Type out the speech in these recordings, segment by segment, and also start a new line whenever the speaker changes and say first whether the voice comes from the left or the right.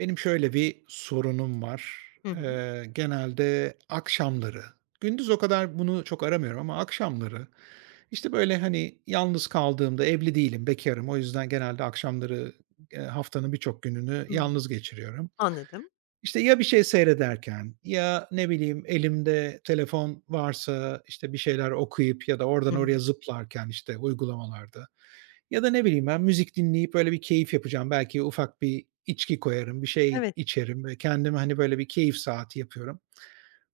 right: Benim şöyle bir sorunum var.
left: Hı hı.
right: Genelde akşamları, gündüz o kadar bunu çok aramıyorum ama akşamları, işte, böyle, hani, yalnız kaldığımda, evli değilim, bekârım. O yüzden genelde akşamları, haftanın birçok gününü
left: Hımm.
right: yalnız geçiriyorum.
left: Anladım.
right: İşte ya bir şey seyrederken ya, ne bileyim, elimde telefon varsa, işte, bir şeyler okuyup ya da oradan
left: Hı hı.
right: oraya zıplarken, işte, uygulamalarda ya da ne bileyim ben, müzik dinleyip böyle bir keyif yapacağım. Belki ufak bir içki koyarım, bir şey
left: Evet.
right: içerim ve kendime, hani, böyle bir keyif saati yapıyorum.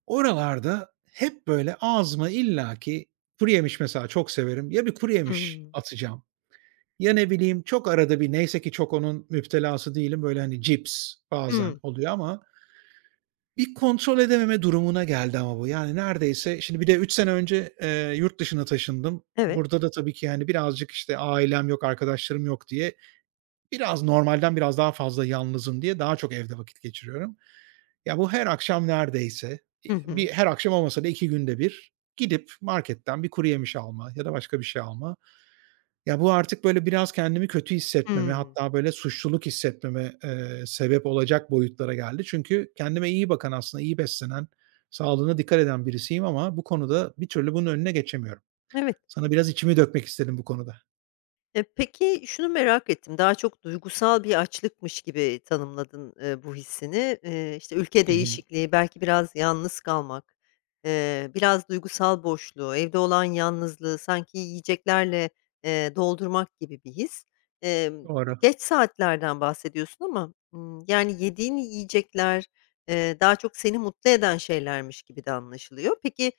right: Oralarda hep böyle ağzıma illaki kuruyemiş mesela çok severim. Ya bir kuruyemiş
left: Hımm.
right: atacağım ya ne bileyim çok arada bir neyse ki çok onun müptelası değilim. Böyle, hani, cips bazen
left: Hımm.
right: oluyor ama bir kontrol edememe durumuna geldi ama bu. Yani neredeyse şimdi bir de 3 sene önce, yurt dışına taşındım.
left: Evet.
right: Burada da tabii ki, yani, birazcık, işte, ailem yok, arkadaşlarım yok diye biraz normalden biraz daha fazla yalnızım diye daha çok evde vakit geçiriyorum. Ya, bu her akşam neredeyse,
left: Hı
right: bir
left: hı.
right: her akşam olmasa da 2 günde bir gidip marketten bir kuru yemiş alma ya da başka bir şey alma. Ya, bu artık böyle biraz kendimi kötü hissetmeme,
left: Hımm.
right: hatta böyle suçluluk hissetmeme, sebep olacak boyutlara geldi. Çünkü kendime iyi bakan aslında iyi beslenen, sağlığına dikkat eden birisiyim ama bu konuda bir türlü bunun önüne geçemiyorum.
left: Evet.
right: Sana biraz içimi dökmek istedim bu konuda.
left: E, peki, şunu merak ettim, daha çok duygusal bir açlıkmış gibi tanımladın, bu hissini. İşte, ülke
right: Hı hı.
left: değişikliği, belki biraz yalnız kalmak, biraz duygusal boşluğu, evde olan yalnızlığı sanki yiyeceklerle, doldurmak gibi bir his. Emm,
right: Doğru.
left: geç saatlerden bahsediyorsun ama, yani, yediğin yiyecekler, daha çok seni mutlu eden şeylermiş gibi de anlaşılıyor. Peki,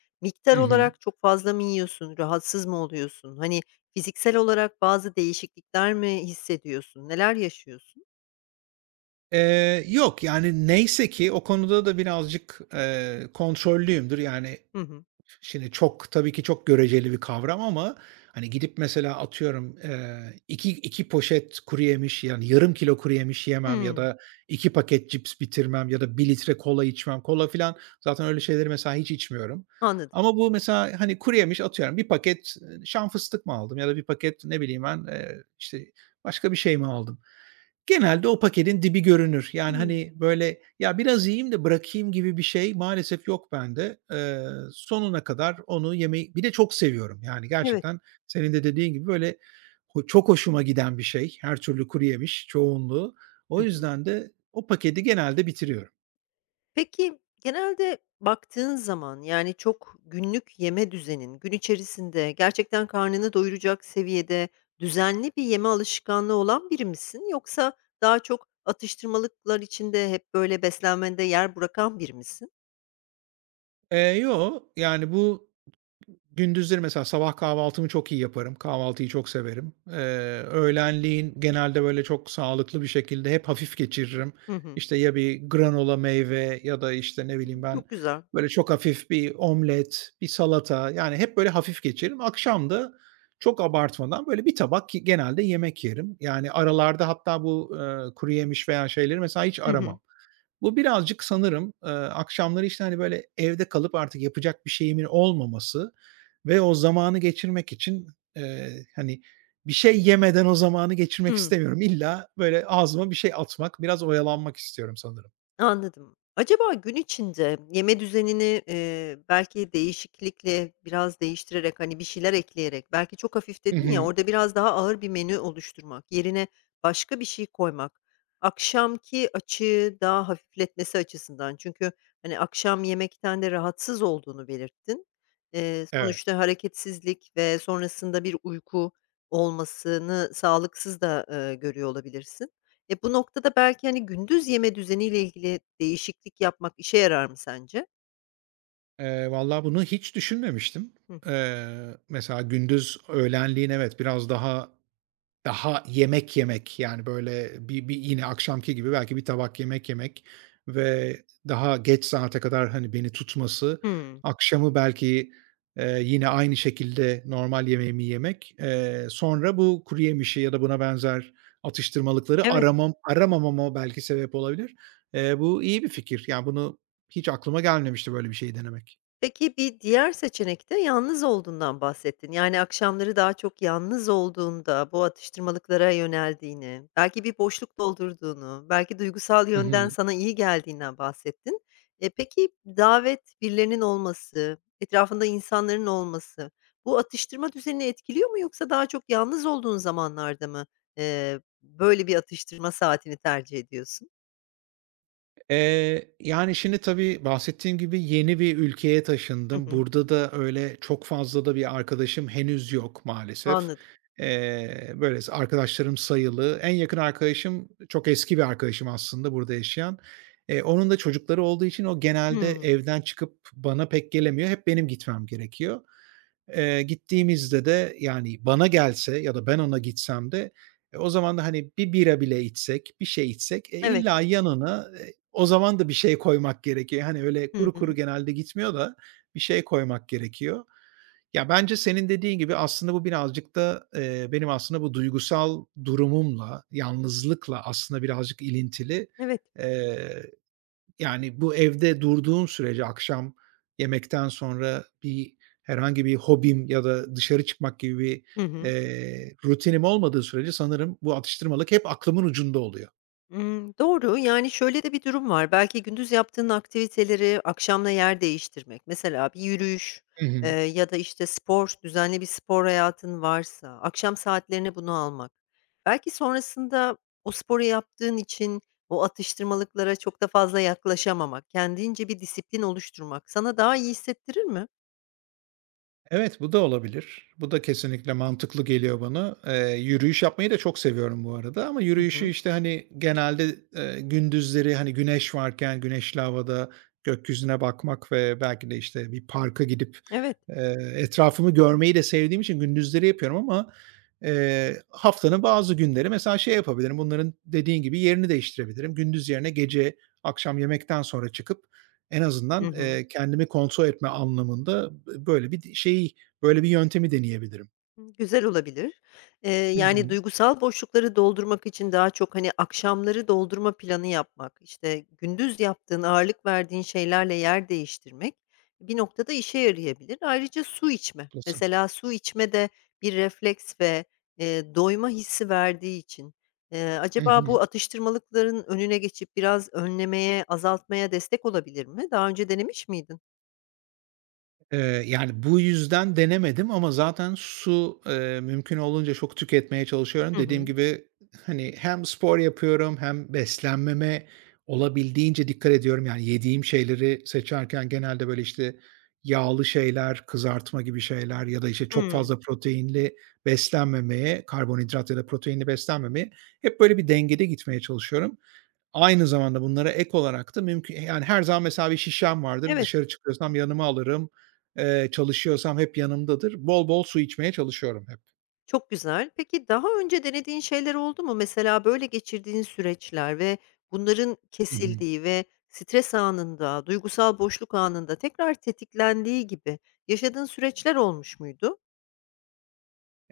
right: Hı
left: miktar
right: hı.
left: olarak çok fazla mı yiyorsun, rahatsız mı oluyorsun? Hani, fiziksel olarak bazı değişiklikler mi hissediyorsun? Neler yaşıyorsun?
right: Yok, yani, neyse ki o konuda da birazcık, kontrollüyümdür. Yani,
left: Hı hı.
right: şimdi çok tabii ki çok göreceli bir kavram ama, hani, gidip mesela atıyorum, 2 poşet kuruyemiş, yani, yarım kilo kuruyemiş yemem ya
left: Hımm,
right: da 2 paket cips bitirmem ya da bir litre kola içmem. Kola filan zaten öyle şeyleri mesela hiç içmiyorum.
left: anladım.
right: Ama bu mesela, hani, kuruyemiş atıyorum bir paket, şan fıstık mı aldım ya da bir paket ne bileyim ben, işte, başka bir şey mi aldım? Genelde o paketin dibi görünür. Yani,
left: Hımm,
right: hani, böyle, "Ya, biraz yiyeyim de bırakayım." gibi bir şey maalesef yok bende. Sonuna kadar onu yemeyi bir de çok seviyorum. Yani,
left: evet.
right: gerçekten senin de dediğin gibi, böyle, çok hoşuma giden bir şey her türlü kuruyemiş çoğunluğu. O
left: Hı hı.
right: yüzden de o paketi genelde bitiriyorum.
left: Peki, genelde baktığın zaman, yani, çok günlük yeme düzenin, gün içerisinde gerçekten karnını doyuracak seviyede düzenli bir yeme alışkanlığı olan biri misin? Yoksa daha çok atıştırmalıklar içinde hep böyle beslenmende yer bırakan biri misin?
right: Yo, yani, gündüzleri mesela sabah kahvaltımı çok iyi yaparım. Kahvaltıyı çok severim. Öğlenleyin genelde, böyle, çok sağlıklı bir şekilde hep hafif geçiririm.
left: Hı hı.
right: İşte, ya bir granola meyve ya da, işte, ne bileyim
left: Hımm,
right: ben,
left: çok güzel.
right: böyle, çok hafif bir omlet, bir salata, yani, hep böyle hafif geçiririm. Akşam da çok abartmadan, böyle, bir tabak ki genelde yemek yerim. Yani, aralarda hatta bu, kuru yemiş veya şeyleri mesela hiç
left: Hı hı.
right: aramam. Bu birazcık sanırım, akşamları, işte, hani, böyle evde kalıp artık yapacak bir şeyimin olmaması ve o zamanı geçirmek için, hani, bir şey yemeden o zamanı geçirmek
left: Hımm.
right: istemiyorum. İlla böyle ağzıma bir şey atmak, biraz oyalanmak istiyorum sanırım.
left: Anladım. Acaba gün içinde yeme düzenini, belki değişiklikle, biraz değiştirerek, hani, bir şeyler ekleyerek, belki çok hafif
right: Hı
left: dedin ya,
right: hı.
left: orada biraz daha ağır bir menü oluşturmak, yerine başka bir şey koymak, akşamki açığı daha hafifletmesi açısından çünkü, hani, akşam yemekten de rahatsız olduğunu belirttin. Eee,
right: Evet.
left: sonuçta hareketsizlik ve sonrasında bir uyku olmasını sağlıksız da, görüyor olabilirsin. E, bu noktada belki, hani, gündüz yeme düzeniyle ilgili değişiklik yapmak işe yarar mı sence?
right: Vallahi bunu hiç düşünmemiştim.
left: Hı hı.
right: Mesela gündüz öğlenliğin evet, biraz daha yemek yemek, yani, böyle, bir yine akşamki gibi belki bir tabak yemek yemek ve daha geç saate kadar, hani, beni tutması,
left: Hımm.
right: akşamı belki, yine aynı şekilde normal yemeğimi yemek, sonra bu kuruyemişi ya da buna benzer atıştırmalıkları
left: Evet.
right: aramamama belki sebep olabilir. Bu iyi bir fikir. Yani, bunu hiç aklıma gelmemişti böyle bir şey denemek.
left: Peki, bir diğer seçenek de yalnız olduğundan bahsettin. Yani, akşamları daha çok yalnız olduğunda bu atıştırmalıklara yöneldiğini, belki bir boşluk doldurduğunu, belki duygusal yönden
right: Hı.
left: sana iyi geldiğinden bahsettin. E, peki, davet, birilerinin olması, etrafında insanların olması, bu atıştırma düzenini etkiliyor mu yoksa daha çok yalnız olduğun zamanlarda mı, böyle bir atıştırma saatini tercih ediyorsun?
right: Yani, şimdi tabii bahsettiğim gibi yeni bir ülkeye
left: Hı
right: taşındım.
left: hı,
right: Burada da öyle çok fazla da bir arkadaşım henüz yok maalesef.
left: anladım.
right: Böyle arkadaşlarım sayılı. En yakın arkadaşım çok eski bir arkadaşım aslında burada yaşayan. Onun da çocukları olduğu için o genelde
left: Hımm,
right: evden çıkıp bana pek gelemiyor. Hep benim gitmem gerekiyor. Gittiğimizde de, yani, bana gelse ya da ben ona gitsem de, o zaman da, hani, bir bira bile içsek, bir şey içsek,
left: evet.
right: illa yanına o zaman da bir şey koymak gerekiyor. Hani, öyle
left: Hı
right: kuru kuru
left: hı,
right: genelde gitmiyor da bir şey koymak gerekiyor. Ya, bence senin dediğin gibi aslında bu birazcık da, benim aslında bu duygusal durumumla, yalnızlıkla aslında birazcık ilintili.
left: evet.
right: Eee, Yani, bu evde durduğum sürece akşam yemekten sonra herhangi bir hobim ya da dışarı çıkmak gibi bir,
left: Hı hı.
right: rutinim olmadığı sürece sanırım bu atıştırmalık hep aklımın ucunda oluyor.
left: Doğru. Yani, şöyle de bir durum var. Belki gündüz yaptığın aktiviteleri akşamla yer değiştirmek, mesela bir yürüyüş,
right: Hı hı.
left: ya da, işte, spor, düzenli bir spor hayatın varsa akşam saatlerine bunu almak. Belki sonrasında o sporu yaptığın için o atıştırmalıklara çok da fazla yaklaşamamak, kendince bir disiplin oluşturmak sana daha iyi hissettirir mi?
right: Evet, bu da olabilir. Bu da kesinlikle mantıklı geliyor bana. Yürüyüş yapmayı da çok seviyorum bu arada ama
left: Hı
right: yürüyüşü,
left: hı.
right: işte, hani, genelde, gündüzleri, hani, güneş varken güneşli havada gökyüzüne bakmak ve belki de, işte, bir parka gidip,
left: Evet.
right: etrafımı görmeyi de sevdiğim için gündüzleri yapıyorum ama, haftanın bazı günleri mesela şey yapabilirim, bunların dediğin gibi yerini değiştirebilirim. Gündüz yerine gece, akşam yemekten sonra çıkıp en
left: Hı
right: azından,
left: hı.
right: kendimi kontrol etme anlamında böyle bir şeyi, böyle bir yöntemi deneyebilirim.
left: Güzel olabilir. Eee,
right: Hı
left: yani,
right: hı.
left: duygusal boşlukları doldurmak için daha çok, hani, akşamları doldurma planı yapmak, işte, gündüz yaptığın, ağırlık verdiğin şeylerle yer değiştirmek bir noktada işe yarayabilir. Ayrıca su içme.
right: Haklısın.
left: Mesela su içme de bir refleks ve, doyma hissi verdiği için,
right: Hı
left: acaba
right: hı.
left: bu atıştırmalıkların önüne geçip biraz önlemeye, azaltmaya destek olabilir mi? Daha önce denemiş miydin?
right: Yani, bu yüzden denemedim ama zaten su, mümkün olduğunca çok tüketmeye çalışıyorum.
left: Hı
right: Dediğim
left: hı.
right: gibi, hani, hem spor yapıyorum hem beslenmeme olabildiğince dikkat ediyorum. Yani, yediğim şeyleri seçerken genelde, böyle, işte, yağlı şeyler, kızartma gibi şeyler ya da, işte, çok
left: Hımm.
right: fazla proteinli beslenmemeye, karbonhidrat ya da proteinli beslenmemeye hep böyle bir dengede gitmeye çalışıyorum. Aynı zamanda bunlara ek olarak da mümkün yani her zaman mesela bir şişem vardır.
left: Evet.
right: Dışarı çıkıyorsam yanıma alırım. Çalışıyorsam hep yanımdadır. Bol bol su içmeye çalışıyorum
left: Çok güzel. Peki daha önce denediğin şeyler oldu mu? Mesela böyle geçirdiğin süreçler ve bunların
right: hep.
left: kesildiği ve stres anında, duygusal boşluk anında tekrar tetiklendiği gibi yaşadığın süreçler olmuş muydu?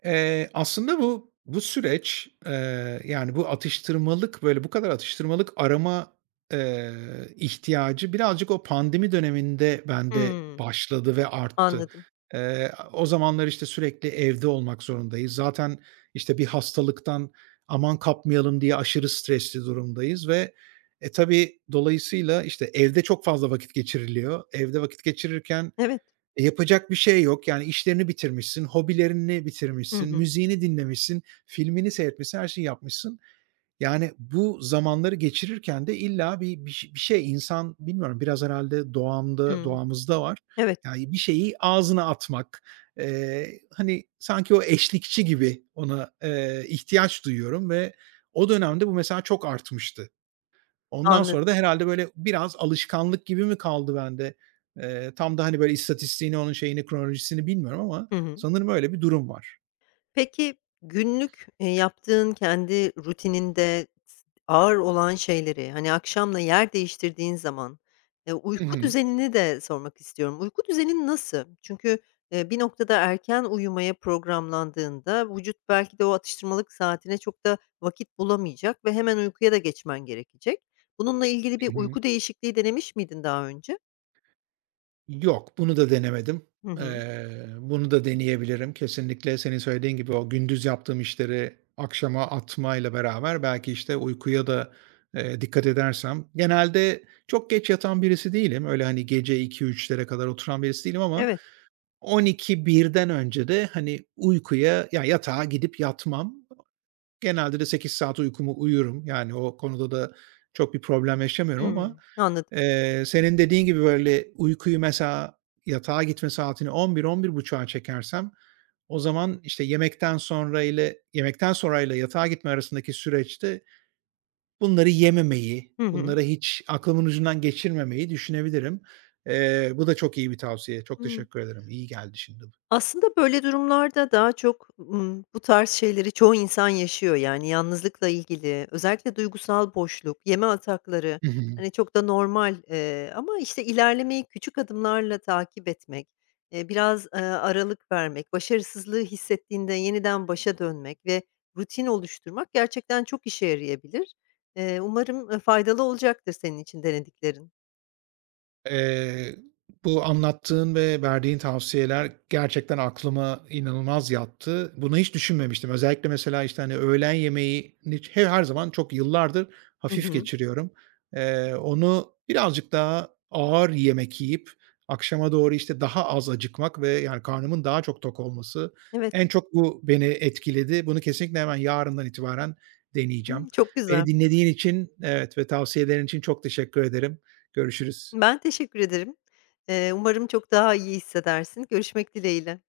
right: Aslında bu süreç, yani, bu atıştırmalık, böyle, bu kadar atıştırmalık arama, eee, ihtiyacı birazcık o pandemi döneminde bende
left: Hımm.
right: başladı ve arttı.
left: Anladım.
right: O zamanlar, işte, sürekli evde olmak zorundayız. Zaten, işte, bir hastalıktan aman kapmayalım diye aşırı stresli durumdayız ve, tabii dolayısıyla, işte, evde çok fazla vakit geçiriliyor. Evde vakit geçirirken
left: Evet.
right: yapacak bir şey yok. Yani işlerini bitirmişsin, hobilerini
left: Hı
right: bitirmişsin,
left: hı.
right: müziğini dinlemişsin, filmini seyretmişsin, her şeyi yapmışsın. Yani bu zamanları geçirirken de illa bir şey insan bilmiyorum biraz herhalde doğamda
left: Hımm.
right: doğamızda var.
left: Evet,
right: Yani bir şeyi ağzına atmak, hani, sanki o eşlikçi gibi ona, ihtiyaç duyuyorum ve o dönemde bu mesela çok artmıştı. Ondan
left: anladım.
right: sonra da herhâlde böyle biraz alışkanlık gibi mi kaldı bende? Tam da, hani, böyle istatistiğini, onun şeyini, kronolojisini bilmiyorum ama
left: Hı hı.
right: sanırım öyle bir durum var.
left: Peki, günlük, yaptığın kendi rutininde ağır olan şeyleri, hani, akşamla yer değiştirdiğin zaman,
right: Hı
left: uyku
right: hı.
left: düzenini de sormak istiyorum. Uyku düzenin nasıl? Çünkü, bir noktada erken uyumaya programlandığında vücut belki de o atıştırmalık saatine çok da vakit bulamayacak ve hemen uykuya da geçmen gerekecek. Bununla ilgili
right: Hı
left: bir
right: hı.
left: uyku değişikliği denemiş miydin daha önce?
right: Yok, bunu da denemedim.
left: Hı hı.
right: Bunu da deneyebilirim. Kesinlikle senin söylediğin gibi o gündüz yaptığım işleri akşama atmayla beraber belki, işte, uykuya da, dikkat edersem. Genelde çok geç yatan birisi değilim. Öyle, hani, gece iki üçlere kadar oturan birisi değilim ama
left: Evet.
right: 12.00 birden önce de, hani, uykuya, ya, yatağa gidip yatmam. Genelde de 8 saat uykumu uyurum. Yani o konuda da çok bir problem yaşamıyorum ama,
left: Hımm. Anladım.
right: senin dediğin gibi, böyle, uykuyu mesela yatağa gitme saatini 11.00-11.30'a çekersem o zaman, işte, yemekten sonra ile yatağa gitme arasındaki süreçte bunları yememeyi,
left: Hı hı.
right: bunları hiç aklımın ucundan geçirmemeyi düşünebilirim. Bu da çok iyi bir tavsiye. Çok
left: Hıı.
right: teşekkür ederim. İyi geldi şimdi bu.
left: Aslında böyle durumlarda daha çok, bu tarz şeyleri çoğu insan yaşıyor. Yani yalnızlıkla ilgili, özellikle duygusal boşluk, yeme atakları,
right: Hı hı.
left: hani, çok da normal, ama, işte, ilerlemeyi küçük adımlarla takip etmek, biraz, aralık vermek, başarısızlığı hissettiğinde yeniden başa dönmek ve rutin oluşturmak gerçekten çok işe yarayabilir. Umarım, faydalı olacaktır senin için denediklerin.
right: Eee, Bu anlattığın ve verdiğin tavsiyeler gerçekten aklıma inanılmaz yattı. Bunu hiç düşünmemiştim. Özellikle mesela, işte, hani, öğlen yemeğini her zaman çok yıllardır
left: Hı
right: hafif
left: hı.
right: geçiriyorum. Onu birazcık daha ağır yemek yiyip akşama doğru, işte, daha az acıkmak ve, yani, karnımın daha çok tok olması
left: Evet.
right: en çok bu beni etkiledi. Bunu kesinlikle hemen yarından itibaren deneyeceğim.
left: Hımm, çok
right: Beni
left: güzel.
right: dinlediğin için, evet, ve tavsiyelerin için çok teşekkür ederim. Görüşürüz.
left: Ben teşekkür ederim. Umarım çok daha iyi hissedersin. Görüşmek dileğiyle.